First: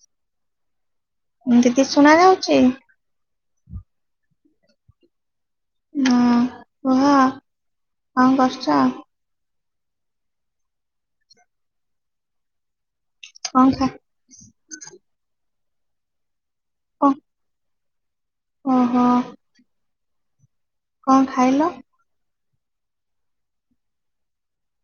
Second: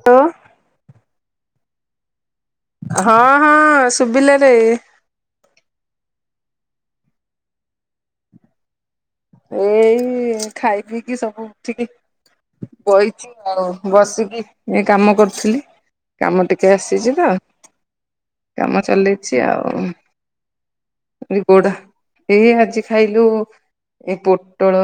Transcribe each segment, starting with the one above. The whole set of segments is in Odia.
[unintelligible] ଦିଦି ଶୁଣା ଯାଉଛି? ହଁ ହଁ ଶୁଭିଲାରେ। ହଁ କୁହ କଣ କରୁଛ? ଏଇ ଖାଇ ପିଇକି ସବୁ ଉଠିକି ବଇଛି ଆଉ କଣ ଖା ବସିକି ଏ କାମ କରୁଥିଲି କାମ ଟିକେ କେ କ ଆସିଛି ତ କାମ ଓହୋ ଚଲେଇଛି ଆଉ। କଣ ଖାଇଲ? ଗୋଡା ଏ ଆଜି ଖାଇଲୁ ଏ ପୋଟଳ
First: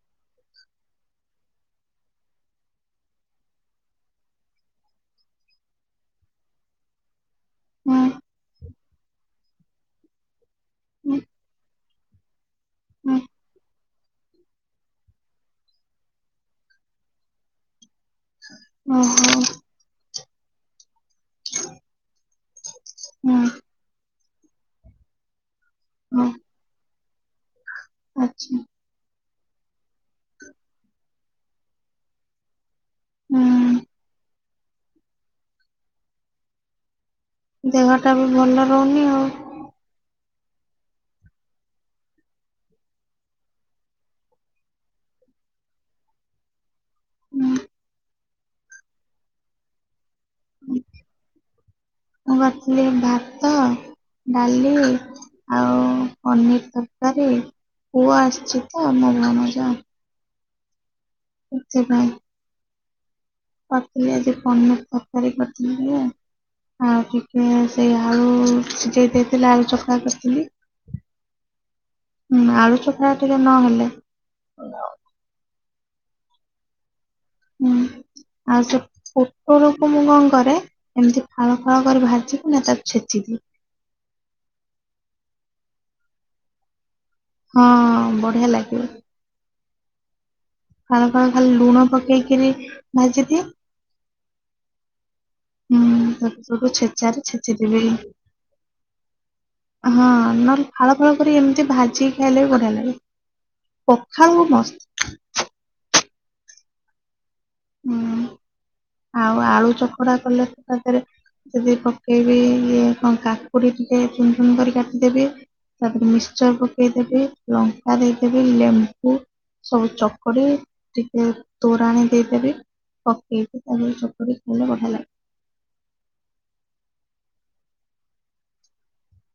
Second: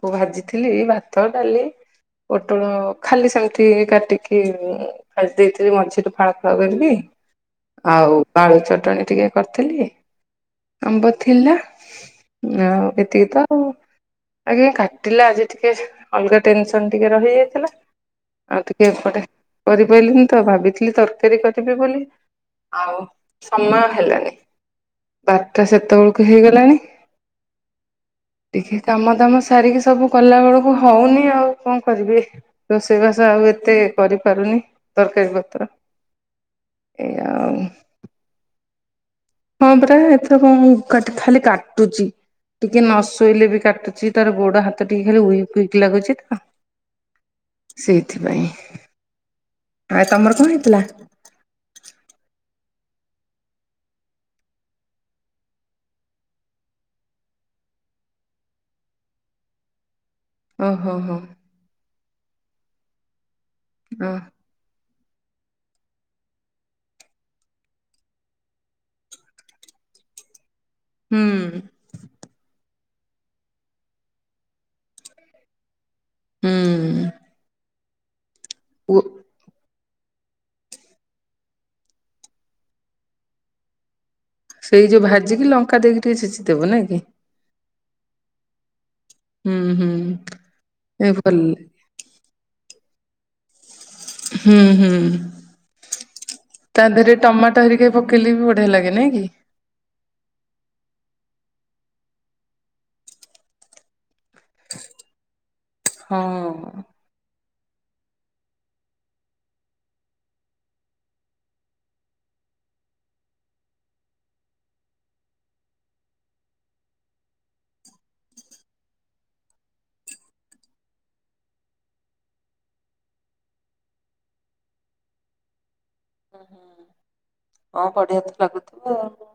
କୁ ଭାଜିଥିଲି ଭାତ ଡାଲି ପୋଟଳ ଖାଲି ସେମିତି କାଟିକି ଭାଜି ଦେଇଥିଲି ମଝିରୁ ଫାଳ ଫାଳ କରିକି ହୁଁ ଆଉ ବାଳୁ ଚଟଣି ଟିକେ କରିଥିଲି। ଆମ୍ବ ହୁଁ ଥିଲା ଆଉ ହୁଁ ଏତିକି ତ ଆଜ୍ଞା କାଟିଲା ଆଜି ଟିକେ ଅଲଗା ଟେନସନ ଟିକେ ରହିଯାଇଥିଲା ଆଉ ଟିକେ ଏପଟେ ଓହୋ କରିପାରିଲିନି ତ ଭାବିଥିଲି ତରକାରୀ କରିବି ବୋଲି। ଆଉ ହୁଁ ସମୟ ହେଲଣିି ବାରଟା ହୁଁ ସେତେବେଳକୁ ହେଇଗଲାଣି ଆଚ୍ଛା। ଟିକେ କାମ ଦାମ ସାରିକି ସବୁ କଲା ବେଳକୁ ହଉନି ଆଉ କଣ କରିବି। ରୋଷେଇବାସ ଆଉ ଏତେ ହୁଁ କରିପାରୁନି ତରକାରୀ ପତ୍ର ଏଇ ଆଉ ଦେହ ଟା ବି ଭଲ ରହୁନି ଆଉ। ହଁ ପରା ଏଥର କଣ ଖାଲି କାଟୁଛି। ଟିକେ ନ ଶୋଇଲେ ବି କାଟୁଛି ତାର ଗୋଡ ହାତ ଟିକେ ଖାଲି ଉଇକ୍ ଉଇକ୍ ଲାଗୁଛି ତ ହୁଁ ସେଇଥିପାଇଁ। ଆରେ ତମର କଣ ହେଇଥିଲା? ମୁଁ କରିଥିଲି ଭାତ ଡାଲି ଆଉ ପନିର ତରକାରୀ। ପୁଅ ଆସିଛି ତ ମୋ ଭଣଜା। ଓ ହୋ ହୋ। ସେଥିପାଇଁ ପଥିଲେ ଓ ଆଜି ପନିର ତରକାରୀ କରିଥିଲି। ଆଉ ଟିକେ ସେଇ ଆଳୁ ସିଝେଇ ଦେଇଥିଲେ ଆଉ ଚକା କରିଥିଲି। ହୁଁ। ହୁଁ ଆଳୁ ଚଖା ଟିକେ ନହେଲେ ହୁଁ। ହୁଁ ଆଉ ସବୁ ଓ। ପୋଟଳକୁ ମୁଁ କଣ କରେ ଏମିତି ଫାଳ ଫାଳ କରି ଭାଜିିକି ନା ତାକୁ ଛେଚିଦିଏ। ସେଇ ଯୋଉ ଭାଜିକି ଲଙ୍କା ଦେଇକି ଟିକେ ଛେଚି ଦେବ ନାଇ କି? ହଁ ବଢିଆ ଲାଗିବ। ହୁଁ ହୁଁ। କଣ ଏ କଣ ଭଲ ଖାଲି ଲୁଣ ପକେଇକିରି ଭାଜିଦିଏ। ହୁଁ ହୁଁ। ହୁଁ ତାକୁ ସେଠୁ ତା ଦେହରେ ଛେଚାରେ ଟମାଟୋ ଛେଚିଦେବି। ହେରିକା ପକେଇଲେ ବି ବଢ଼ିଆ ଲାଗେ ନାଇଁ କି? ହଁ ନହେଲେ ଫାଳ ଫାଳ କରି ଏମିତି ଭାଜିି କି ଖାଇଲେ ବି ବଢ଼ିଆ ଲାଗେ। ପଖାଳକୁ ମସ୍ତ। ହଁ ହୁଁ ଆଉ ଆଳୁ ଚକଡା଼ କଲେ ତା ଦେହରେ ପୁଣି ପକେଇବି ଇଏ କଣ କାକୁଡ଼ି ଟିକେ ଚୁନ ଚୁନ କରି କାଟିଦେବି ତାପରେ ମିକ୍ସଚର୍ ପକେଇଦେବି ଲଙ୍କା ଦେଇଦେବି ଲେମ୍ବୁ ସବୁ ଚକୁଡି ଟିକେ ତୋରାଣି ଦେଇଦେବି ପକେଇବି। ଏମିତି ଚକୁଟିକି ଖାଇଲେ ବଢ଼ିଆ ଲାଗେ। ହୁଁ ହୁଁ। ହଁ ବଢ଼ିଆ ତ ଲାଗୁଥିବ ଆଉ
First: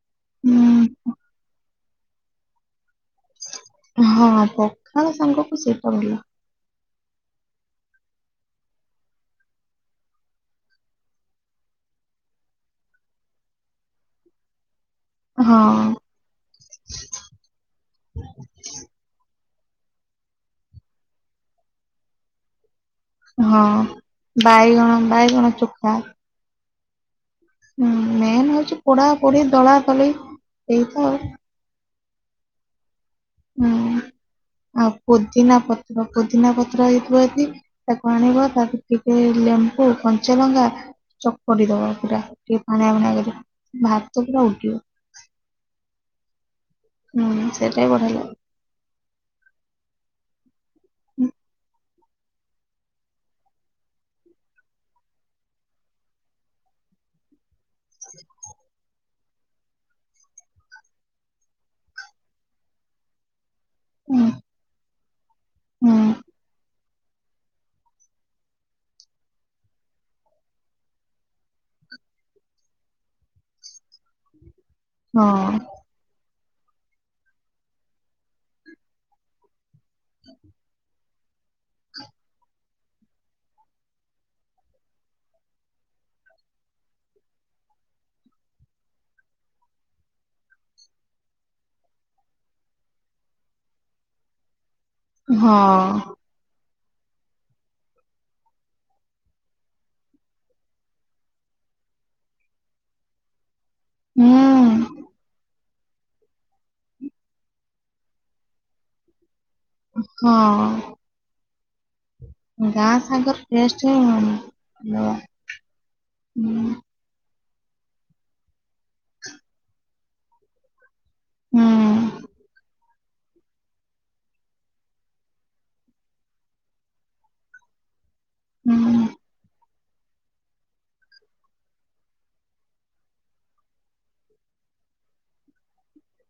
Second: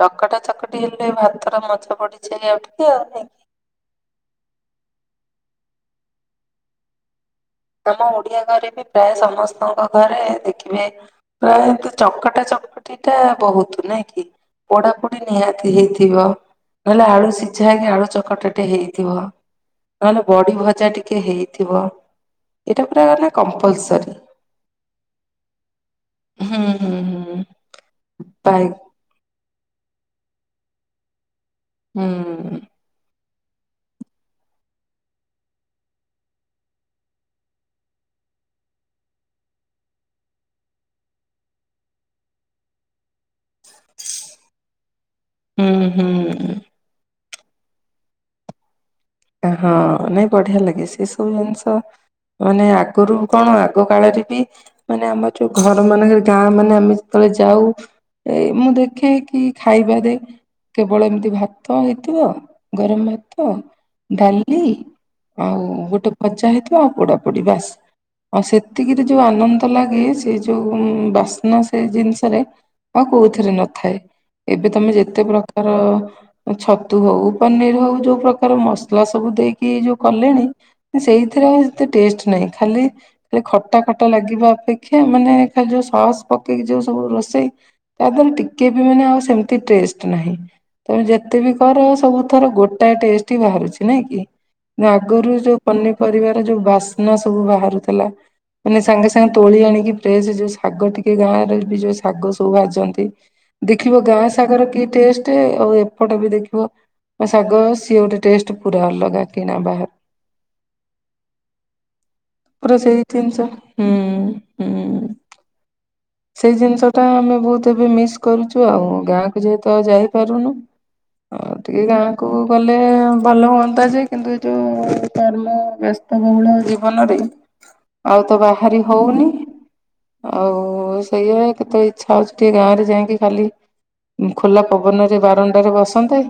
ଚକଟା ଚକଟି ହୁଁ ହେଲେ ଭାତର ମଜା ବଢିଯି ସେଇ ଆଉ ଟିକେ ଆଉ ନାଇଁ ହଁ ପଖାଳ ସାଙ୍ଗକୁ ସେଇଟା ଭଲ। ତମ ଓଡ଼ିଆ ଘରେ ବି ପ୍ରାୟ ସମସ୍ତଙ୍କ ଘରେ ଦେଖିବେ ପ୍ରାୟ ଏନ୍ତି ଚକଟା ଚକଟି ଟା ବହୁତ ନାଇଁ କି ପୋଡ଼ା ପୋଡ଼ି ହଁ ନିହାତି ହେଇଥିବ, ନହଲେ ଆଳୁ ସିଝା ହେଇକି ଆଳୁ ଚକଟାଟେ ହେଇଥିବ। ନହେଲେ ବଡ଼ି ଭଜା ଟିକେ ହେଇଥିବ। ଏଟା ପୁରା ମାନେ ହଁ କମ୍ପଲସରୀ ବାଇଗଣ ବାଇଗଣ ଚୋପା ହୁଁ ହୁଁ ହୁଁ। ହୁଁ ମେନ୍ ପାଇ ହୋଉଛି ପୋଡ଼ା ପୋଡ଼ି ଦଳା ଦଳି ଏଇତ ଆଉ। ହୁଁ। ହୁଁ ଆଉ ପୋଦିନା ପତ୍ର ପୋଦିନା ପତ୍ର ହେଇଥିବ ଯଦି ତାକୁ ଆଣିବ ତାକୁ ଟିକେ ଲେମ୍ବୁ କଞ୍ଚାଲଙ୍କା ଚକଟି ଦବ ପୁରା ଟିକେ ପାଣିଆ ପାଣିଆ କରିକି ଭାତ ପୁରା ଉଡ଼ିବ। ହୁଁ ହୁଁ। ହୁଁ ସେଇଟା ବି ବଢ଼ିଆ ଲାଗିବ। ହଁ, ନାଇଁ ବଢ଼ିଆ ଲାଗେ, ସେ ସବୁ ଜିନିଷ ମାନେ ଆଗରୁ କଣ ଆଗ କାଳରେ ବି ମାନେ ଆମ ଯୋଉ ଘର ମାନଙ୍କରେ ଗାଁ ମାନେ ଆମେ ଯେତେବେଳେ ଯାଉ ଏଇ ମୁଁ ଦେଖେ କି ଖାଇବା ରେ କେବଳ ଏମିତି ଭାତ ହେଇଥିବ, ଗରମ ଭାତ ହୁଁ ଡ଼ାଲି, ଆଉ ହୁଁ ଗୋଟେ ଭଜା ହେଇଥିବା ଆଉ ପୋଡ଼ା ପୋଡ଼ି ବାସ୍। ଆଉ ସେତିକିରେ ଯୋଉ ଆନନ୍ଦ ଲାଗେ ସେ ଯୋଉ ବାସ୍ନା ସେ ଜିନିଷରେ। ଆଉ କୋଉଥିରେ ନଥାଏ। ଏବେ ତମେ ଯେତେ ହଁ ପ୍ରକାର ଛତୁ ହଉ ପନିର ହଉ ଯୋଉ ପ୍ରକାର ମସ୍ ସ୍ଲା ସବୁ ଦେଇକି ଯୋଉ କଲେଣି ସେଇଥିରେ ଏତେ ଟେଷ୍ଟ୍ ନାହିଁ ଖାଲି ଖାଲି ଖଟା ଖଟା ଲାଗିବା ଅପେକ୍ଷା ମାନେ ଖାଲି ଯୋଉ ସସ୍ ପକେଇକି ଯୋଉ ସବୁ ରୋଷେଇ [unintelligible] ଟିକେ ବି ମାନେ ଆଉ ସେମିତି ଟେଷ୍ଟ ନାହିଁ। ତମେ ଯେତେ ବି କର ସବୁ ଥର ଗୋଟାଏ ଟେଷ୍ଟ୍ ହି ବାହାରୁଛି ନାଇଁ କି? ଆଗରୁ ଯୋଉ ହଁ ପନିପରିବାର ଯୋଉ ବାସ୍ନା ସବୁ ବାହାରୁଥିଲା। ମାନେ ସାଙ୍ଗେ ସାଙ୍ଗେ ତୋଳି ଆଣିକି ଫ୍ରେଶ ଯୋଉ ଶାଗ, ଟିକେ ଗାଁରେ ବି ଯୋଉ ଶାଗ ସବୁ ଭାଜନ୍ତି। ଦେଖିବ ଗାଁ ସାଗର କି ହୁଁ ଟେଷ୍ଟ ଆଉ ପଟ ବି ଦେଖିବ, ଶାଗ ସିଏ ଗୋଟେ ଟେଷ୍ଟ ପୁରା ଅଲଗା। [unintelligible] ନ ବା। ହଁ। ପୁରା ଗାଁ ସାଙ୍ଗର ସେଇତିନିସ, ଟେଷ୍ଟ ହୁଁ ହିଁ ହୁଁ। ଅଲଗା। ହୁଁ ସେଇ ଜିନିଷ ଟା ଆମେ ବହୁତ ଏବେ ମିସ୍ କରୁଛୁ ଆଉ, ଗାଁକୁ ଯେହେତୁ ଆ ଯାଇପାରୁନୁ। ହଁ, ହୁଁ ଟିକେ ଗାଁକୁ ଗଲେ ଭଲ ହୁଅନ୍ତା ଯେ, କିନ୍ତୁ ଏ ଯେଉଁ କର୍ମ ବ୍ୟସ୍ତବହୁଳ ଜୀବନରେ [inaudible] ଆଉ ତ ବାହାରି ହୁଁ ହଉନି। ଆଉ ସେଇଆା, କେତେବେଳେ ଇଛା ହଉଛି ଟିକେ ଗାଁରେ ଯାଇକି ଖାଲି ଖୋଲା ପବନରେ ବାରଣ୍ଡାରେ ବସନ୍ତେ,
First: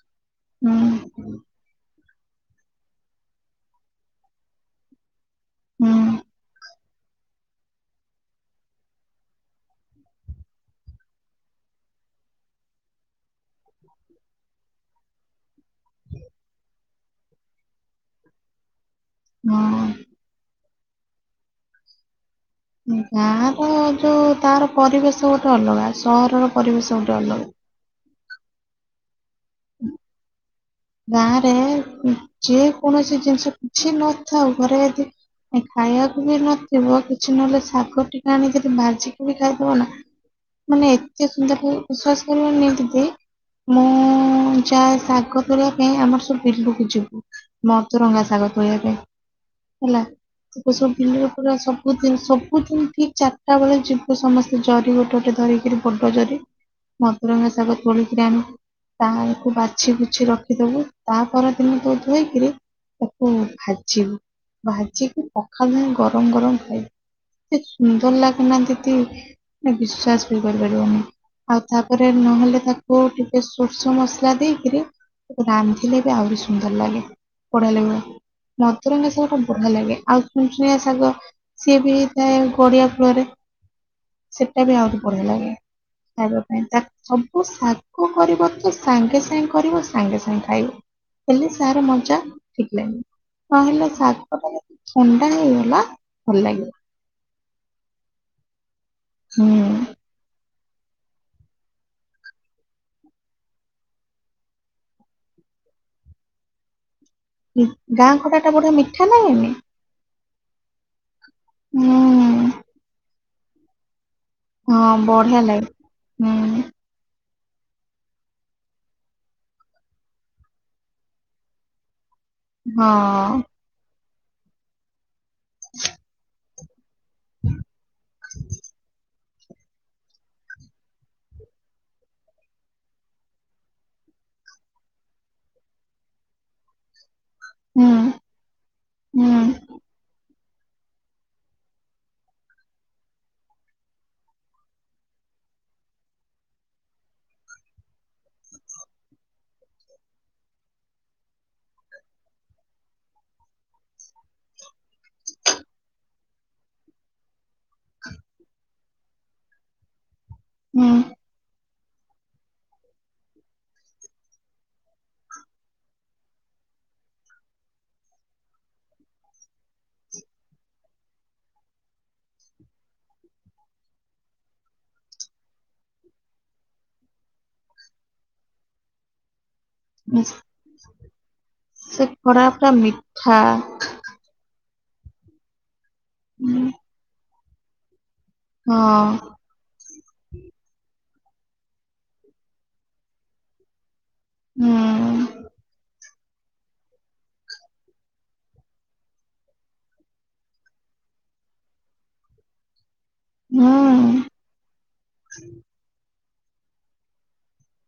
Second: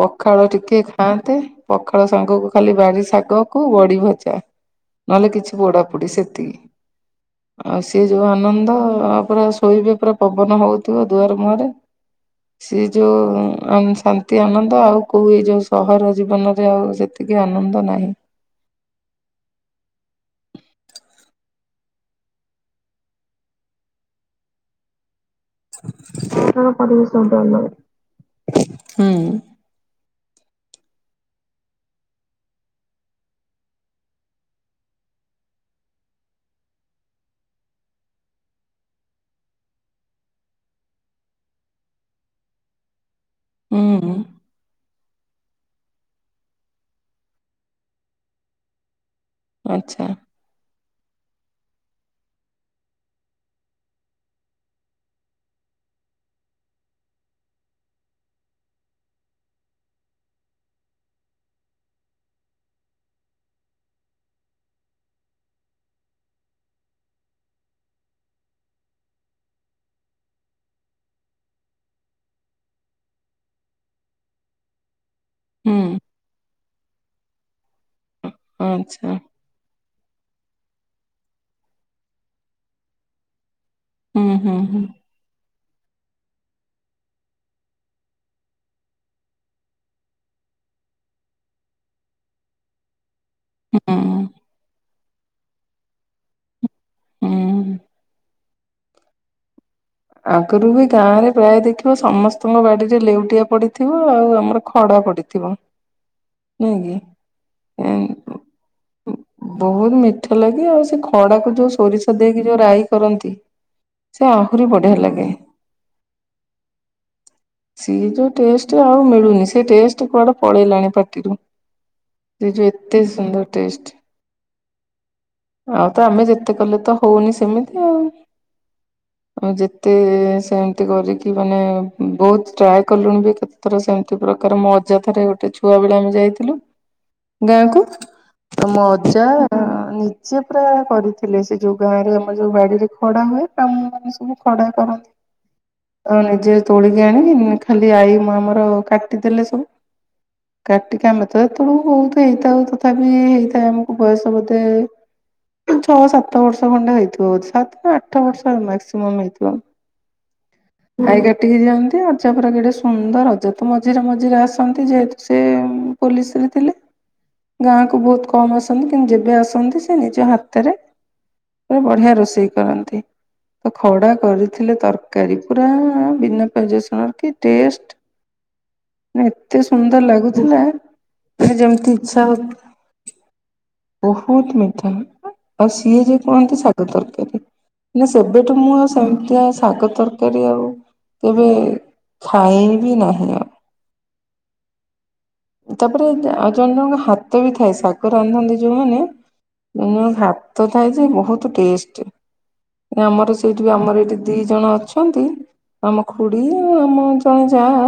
ପଖାଳ ଟିକେ ଖାଆନ୍ତେ। ହୁଁ ପଖାଳ ସାଙ୍ଗକୁ ଖାଲି ବାରି ଶାଗ କୁ, ବଢି ଭଜା। ନହେଲେ କିଛି ହୁଁ ପୋଡାପୋଡି ସେତିକି। ଆଉ ସିଏ ଯୋଉ ଆନନ୍ଦ। ତ ପୁରା ଶୋଇବେ ପୁରା ପବନ ହଉଥିବ ଦୁଆର ମୁହଁରେ, ସିଏ ଯୋଉ ଶାନ୍ତି, ଆନନ୍ଦ ଆଉ କୋଉ ଏଇ ଯୋଉ ସହର ଜୀବନରେ ଆଉ ସେତିକି ଆନନ୍ଦ ନାହିଁ। ହଁ। ଗାଁ ର ଯୋଉ ତାର ପରିବେଶ ଗୋଟେ ଅଲଗା, ସହରର ପରିବେଶ ଗୋଟେ ଅଲଗା। ହୁଁ। ହୁଁ। ଗାଁରେ ଯେ କୌଣସି ଜିନିଷ କିଛି ନଥାଉ, ଘରେ ଯଦି ଖାଇବାକୁ ବି ନଥିବ, କିଛି ନହେଲେ ଶାଗ ଟିକେ ଆଣିକି ଯଦି ମାଜିକି ବି ଖାଇଦବ ନା ମାନେ ଏତେ ସୁନ୍ଦର ଭି, ବିଶ୍ୱାସ କରିବନି ଦିଦି, ହୁଁ ମୁଁ ଯାଏ ଶାଗ ତୋଳିବା ପାଇଁ ଆମର ସବୁ ବିଲକୁ ଯିବୁ, ମଦୁରଙ୍ଗା ଶାଗ ତୋଳିବା ପାଇଁ। ହେଲା। ଆଚ୍ଛା ଏବେ ସବୁ ବିଲରେ ପରା ସବୁିଦିନ୍, ସବୁଦିନ୍ ଠିକ୍ ଚାରିଟା ବେଳେ ଯିବ ସମସ୍ତେ। ଜରି ଗୋଟେ ଗୋଟେ ଧରିକିରି, ବଡ ଜରି ମଦୁରଙ୍ଗା ଶାଗ ତୋଳିକି ଆଣିକି, ତାକୁ ବାଛି ବୁଛି ରଖ ରଖିଦବୁ ତାପଦିନ ତୋ ଧୋଇକିରି ତାକୁ ଭାଜିବୁ। ଭାଜିକି ପଖାଳ ନାହିଁ ଗରମ ଗରମ ଖାଇବୁ। ଏ ସୁନ୍ଦର ଲାଗେନା ଦିଦି, ମାନେ ବିଶ୍ଵାସ ବି କରିପାରିବନି। ଆଉ ତାପରେ ନହେଲେ ତାକୁ ଟିକେ ସୋର୍ଷ ମସଲା ଦେଇକିରି ତାକୁ ହୁଁ ରାନ୍ଧିଲେ ବି ଆହୁରି ସୁନ୍ଦର ଲାଗେ। ବଢିଆ ଲାଗିବ। ଆଚ୍ଛା ମଦୁରଙ୍ଗା ସାଗଟା ବଢିଆ ଲାଗେ। ଆଉ ଚୁଣିଚୁଣିଆ ଶାଗ, ସିଏ ବି ହେଇଥାଏ ଗଡିଆ ଫଳରେ। ହୁଁ ହୁଁ ସେଟା ବି ହୁଁ ଆହୁରି। ବଢିଆ ଲାଗେ, ଖାଇବା ପାଇଁ ତା ସବୁ ଶାଗ କରିବ ତ ସାଙ୍ଗେ ସାଙ୍ଗେ କରିବ ସାଙ୍ଗେ ସାଙ୍ଗେ ଖାଇବୁ। ହେଲେ ସାର ମଜା, ଠିକ ଲାଗିବ। ନ ହେେଲେ ଶାଗ ହୁଁ। ଟା ଯଦି ଥଣ୍ଡା ହେଇଗଲା, ଭଲ ଲାଗିବ। ହୁଁ। ହୁଁ। ଆଗରୁ ବି ଗାଁରେ ପ୍ରାୟ ଦେଖିବ ସମସ୍ତଙ୍କ ବାଡିରେ ଲେଉଟିଆ ପଡିଥିବ, ଆଉ ଆମର ଖଡା ପଡିଥିବ। [inaudible] ନାଇଗି। ହୁଁ ଗାଁ ଖଟା ଟା ବଢିଆ ମିଠା ଲାଗେନି ବହୁତ ମିଠା ଲାଗେ, ଆଉ ସେ ଖଡାକୁ ଯୋଉ ସୋରିଷ ଦେଇକି, ହୁଁ ଯୋଉ ରାାଇ କରନ୍ତି। ହଁ ବଢିଆ ଲାଗେ, ହୁଁ। ସିଏ ଯୋଉ ଟେଷ୍ଟ୍ ଆଉ ମିଳୁନି, ସେ ଟେଷ୍ଟ କୁଆଡ଼େ ପଳେଇଲାଣି ପାଟିରୁ। ସେ ଯୋଉ ଏତେ ହଁ ସୁନ୍ଦର ଟେଷ୍ଟ। ଆଉ ତ ଆମେ ଯେତେ କଲେ ତ ହଉନି ସେମିତି ଆଉ ଆଉ ଯେତେ ସେମତି କରିକି ମାନେ ବହୁତ ଟ୍ରାଏ କଲୁଣି ବି କେ ଥର ସେମିତି ପ୍ରକାର ମୋ ଅଜାଥରେ ଗୋଟେ ଛୁଆବେଳେ ଆମେ ଯାଇଥିଲୁ [inaudible] ଗାଁକୁ, ତ ମୋ ଅଜା ହୁଁ ନି ସିଏ ପୁରା କରିଥିଲେ ସେ ଯୋଉ ଗାଁ ରେ ଆମର ଯୋଉ ବାଡ଼ିରେ ଖଡ଼ା ହୁଏ, ତା ମୁଁ ଆ ସବୁ ଖଡ଼ା କରନ୍ତି। ଆଉ ନିଜେ ତୋଳିକି ଆଣିକି ଖାଲି ଆଈ ଆମର କାଟିଦେଲେ ସବୁ। ଁ [unintelligible] କାଟିକି ଆଣି ନ ଥିବେ, ହେତଅଳୁ କୁ ବହୁତ ହେଇଥାଉ ତଥାପି ହେଇଥାଏ ଆମକୁ ବୟସ ବୋଧେ ଛଅ ସାତ ବର୍ଷ ଖଣ୍ଡେ ହେଇଥିବ ବୋଧ ସାତରୁ ଆଠ ବର୍ଷ ମାସ୍କ୍ ତୁମ୍ ହେଇଥିବ, ଭାଇ କାଟିକି ଦିଅନ୍ତି, ଅଜା ପୁରା ଧରତୁ ମଝିରେ ମଝିରେ ଆସନ୍ତି ଯେହେତୁ ସେ ପୋଲିସ ରେ ଥିଲେ ଗାଁ କୁ ବହୁତ କମ ଆସନ୍ତି କିନ୍ତୁ ଯେବେ ଆସନ୍ତି ସେ ନିଜ ହାତରେ ପୁରା ବଢ଼ିଆ ରୋଷେଇ କରନ୍ତି। ତ ଖଡ଼ା କରିଥିଲେ ତର କାରୀ ପୁରା ବିନା ପିଆଜ ରସୁଣରେ କି ଟେଷ୍ଟ୍? ଏତେ ସୁନ୍ଦର ହୁଁ ଲାଗୁଥିଲା ଯେମିତି ସେ ଇଚ୍ଛା ଖଟା ହବ୍ ପୁରା ମିଠା ବହୁତ ମିଠା ଆଉ ସିଏ ଯଏ କୁହନ୍ତି ହୁଁ, ଶାଗ ତରକାରୀ। ଏବେଠୁ ମୁଁ ହଁ ଆଉ ସେମିତିଆ ଶାଗ ତର କାରୀ ଆଉ କେବେ ଖାଇବି ନାହିଁ ଆଉ। ଆଉ ହୁଁ ତାପରେ ଆଉ ଜଣେ ଜଣଙ୍କ ହାତ ବି ଥାଏ, ଶାଗ ରାନ୍ଧନ୍ତି ଯୋଉମାନେ ମୁଁ ମୋ ଭାତ ଥାଇଛି ବହୁତ ଟେଷ୍ଟ ଆମର ସେଇଠି ବି ହୁଁ ଆମର ଏଇଠି ଦି ଜଣ ଅଛନ୍ତି, ଆମ ଖୁଡ଼ି ଆ ଆମ ଜଣେ ଯାଆ,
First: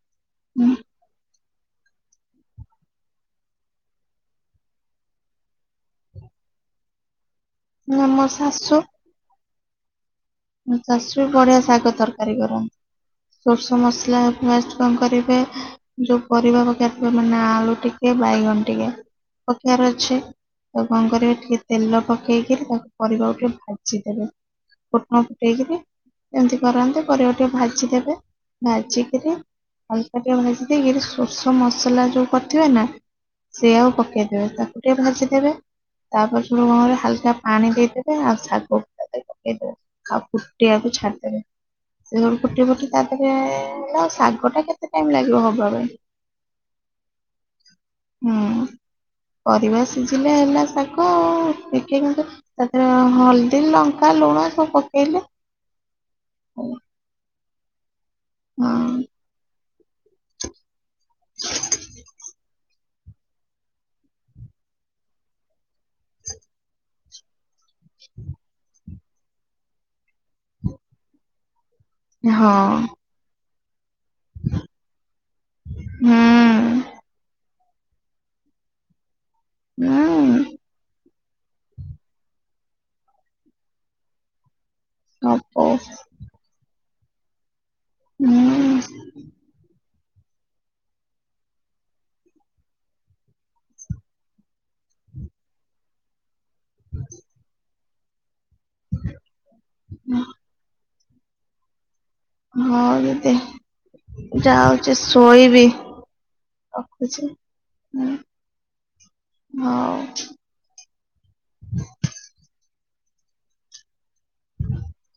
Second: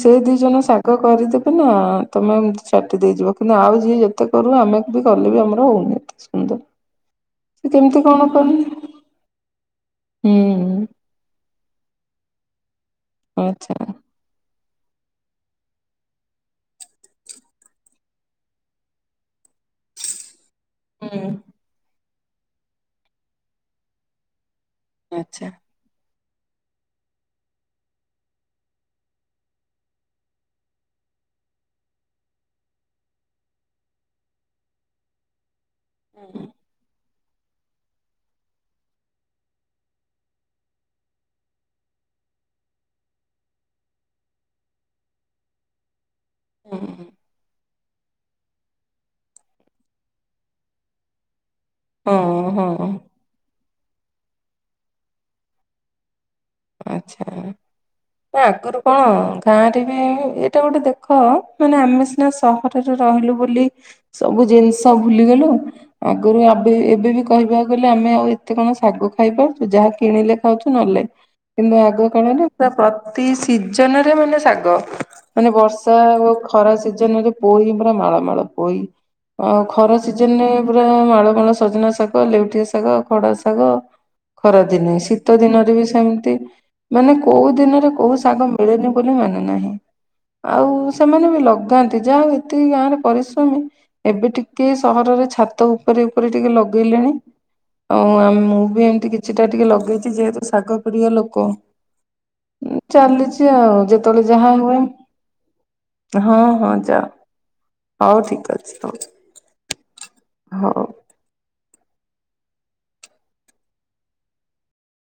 ସେ ଦି ଜଣ ହୁଁ ଶାଗ କରିଦ ତ ନା ତମେ ଏମିତି ଚାଟି ଦେଇଯିବ, କିନ୍ତୁ ଆଉ ଯିଏ ଯେତେ କରୁ ଆମେକୁ ବି କଲେ ବି ଆମର ହଉନି। [inaudible] ସେ କେମିତି କଣ ଆମ କଲେ ଶାଶୁ? ମୋ ହୁଁ ଶାଶୁ ବଢ଼ିଆ ଶାଗ ତରକାରୀ କରନ୍ତି। ଆଚ୍ଛା ସୋରିଷ ମସଲା ପେଷ୍ଟ କଁ କରିବେ ଯୋଉ ପରିବା ପକେଇବାର ଥିବ ମାନେ ଆଳୁ ଟିକେ ବାଇଗଣ ଟିକେ ପକେଇବାର ଅଛି। ତା କଣ ହୁଁ କରିବେ ଟିକେ ତେଲ ପକେଇକିରି ତାକୁ ପରିବାକୁ ଟିକେ ଭାଜିଦେବେ ଫୁଟଣ ଆଚ୍ଛା ଏମତି କରନ୍ତି ପରେ ପରିବା ଟିକେ ଭାଜି ଦେବେ ଭାଜିକିରି ଅଳ୍ପ ଟିକେ ଭାଜି ଦେଇକି ସୋରିଷ ମସଲା ଯୋଉ କରିଥିବେ ନା ସେ ଆଉ ପକେଇଦବେ ତାକୁ ଟିକେ ଭାଜିଦେବେ ତାପରେ ସେଇଟୁ କଣ କରିବେ ହାଲକା ପାଣି ଦେଇଦବେ ଆଉ ଶାଗ ପକେଇବେ ଆଉ ଫୁଟିବାକୁ ଛାଡ଼ିଦବେ। ସେ ଫୁଟେ ଫଟେ ତାପରେ ଶାଗ ଟା କେତେ ଟାଇମ ଲାଗିବ ହବା ପାଇଁ? ହଁ ହୁଁ ପରିବା ସିଝିଲେ ହେଲା ଶାଗ [unintelligible] ହଁ ହଁ ହଳଦୀ, ଲଙ୍କା, ଲୁଣ ସବୁ ପକେଇଲେ। ଆଛା ତ ଆଗରୁ କଣ? ହଁ ଗାଁରେ ବି ଏଇଟା ଗୋଟେ ଦେଖ! ମାନେ ଆମେ ସିନା ସହରରେ ରହିଲୁ ବୋଲି ସବୁ ଜିନିଷ ଭୁଲିଗଲୁ, ଆଗରୁ ଆବେ ଏବେ ବି କହିବାକୁ ଗଲେ ଆମେ ଆଉ ଏତେ କଣ ଶାଗ ଖାଇପାରୁଛୁ ଯାହା କିଣିଲେ ଖାଉଛୁ ନହେଲେ ନାଇଁ। କିନ୍ତୁ ଆଗ କାଳ ରେ ପୁରା ହଁ ପ୍ର ପ୍ରତି ସିଜନ ରେ ମାନେ ଶାଗ, ମାନେ ବର୍ଷା ହୁଁ ଓ ଖରା ସିଜନରେ ପୋଇ ପୁରା ମାଳ ମାଳ ପୋଇ ଅ ଖରା ସି ହୁଁ ସଜିନେ ପୁରା ମାଳ ମାଳ ସଜନା ଶାଗ, ଲେଉଟିଆ ଶାଗ, ଖଡ଼ା ଶାଗ, ଖରା ଦିନେ। ଶୀତ ହବ ଦିନରେ ବି ସେମତି ମାନେ କୋଉ ଦିନରେ କୋଉ ଶାଗ ମିଳେନି ହୁଁ ବୋଲି ମାନେ ନାହିଁ। ଆଉ ସେମାନେ ବି ଲଗାନ୍ତି ଯାହା ହଉ ଏତିକି ଗାଁ ରେ ପରିଶ୍ରମୀ। ଏବେ ଟିକେ ସହରରେ ଛାତ ଉ ଉପରେ ଉପରେ ଟିକେ ଲଗେଇଲେଣି, ଆଉ ମୁଁ ବି ଏମିତି କିଛିଟା ଟିକେ ଲଗେଇଛି ଯେହେତୁ ଶାଗ ବଢ଼ିଆ ଲୋକ। ହଉ ଦିଦି ଚାଲିଛି ଆଉ ଯେତେବେଳେ ଯାହା ହୁଏ। ଯାଉଛି ଶୋଇବି ହଁ ହଁ ଯା ରଖୁଛି ହଉ ଠିକ ଅଛି ହୋଉ। ମାଉ ହଉ। [inaudible]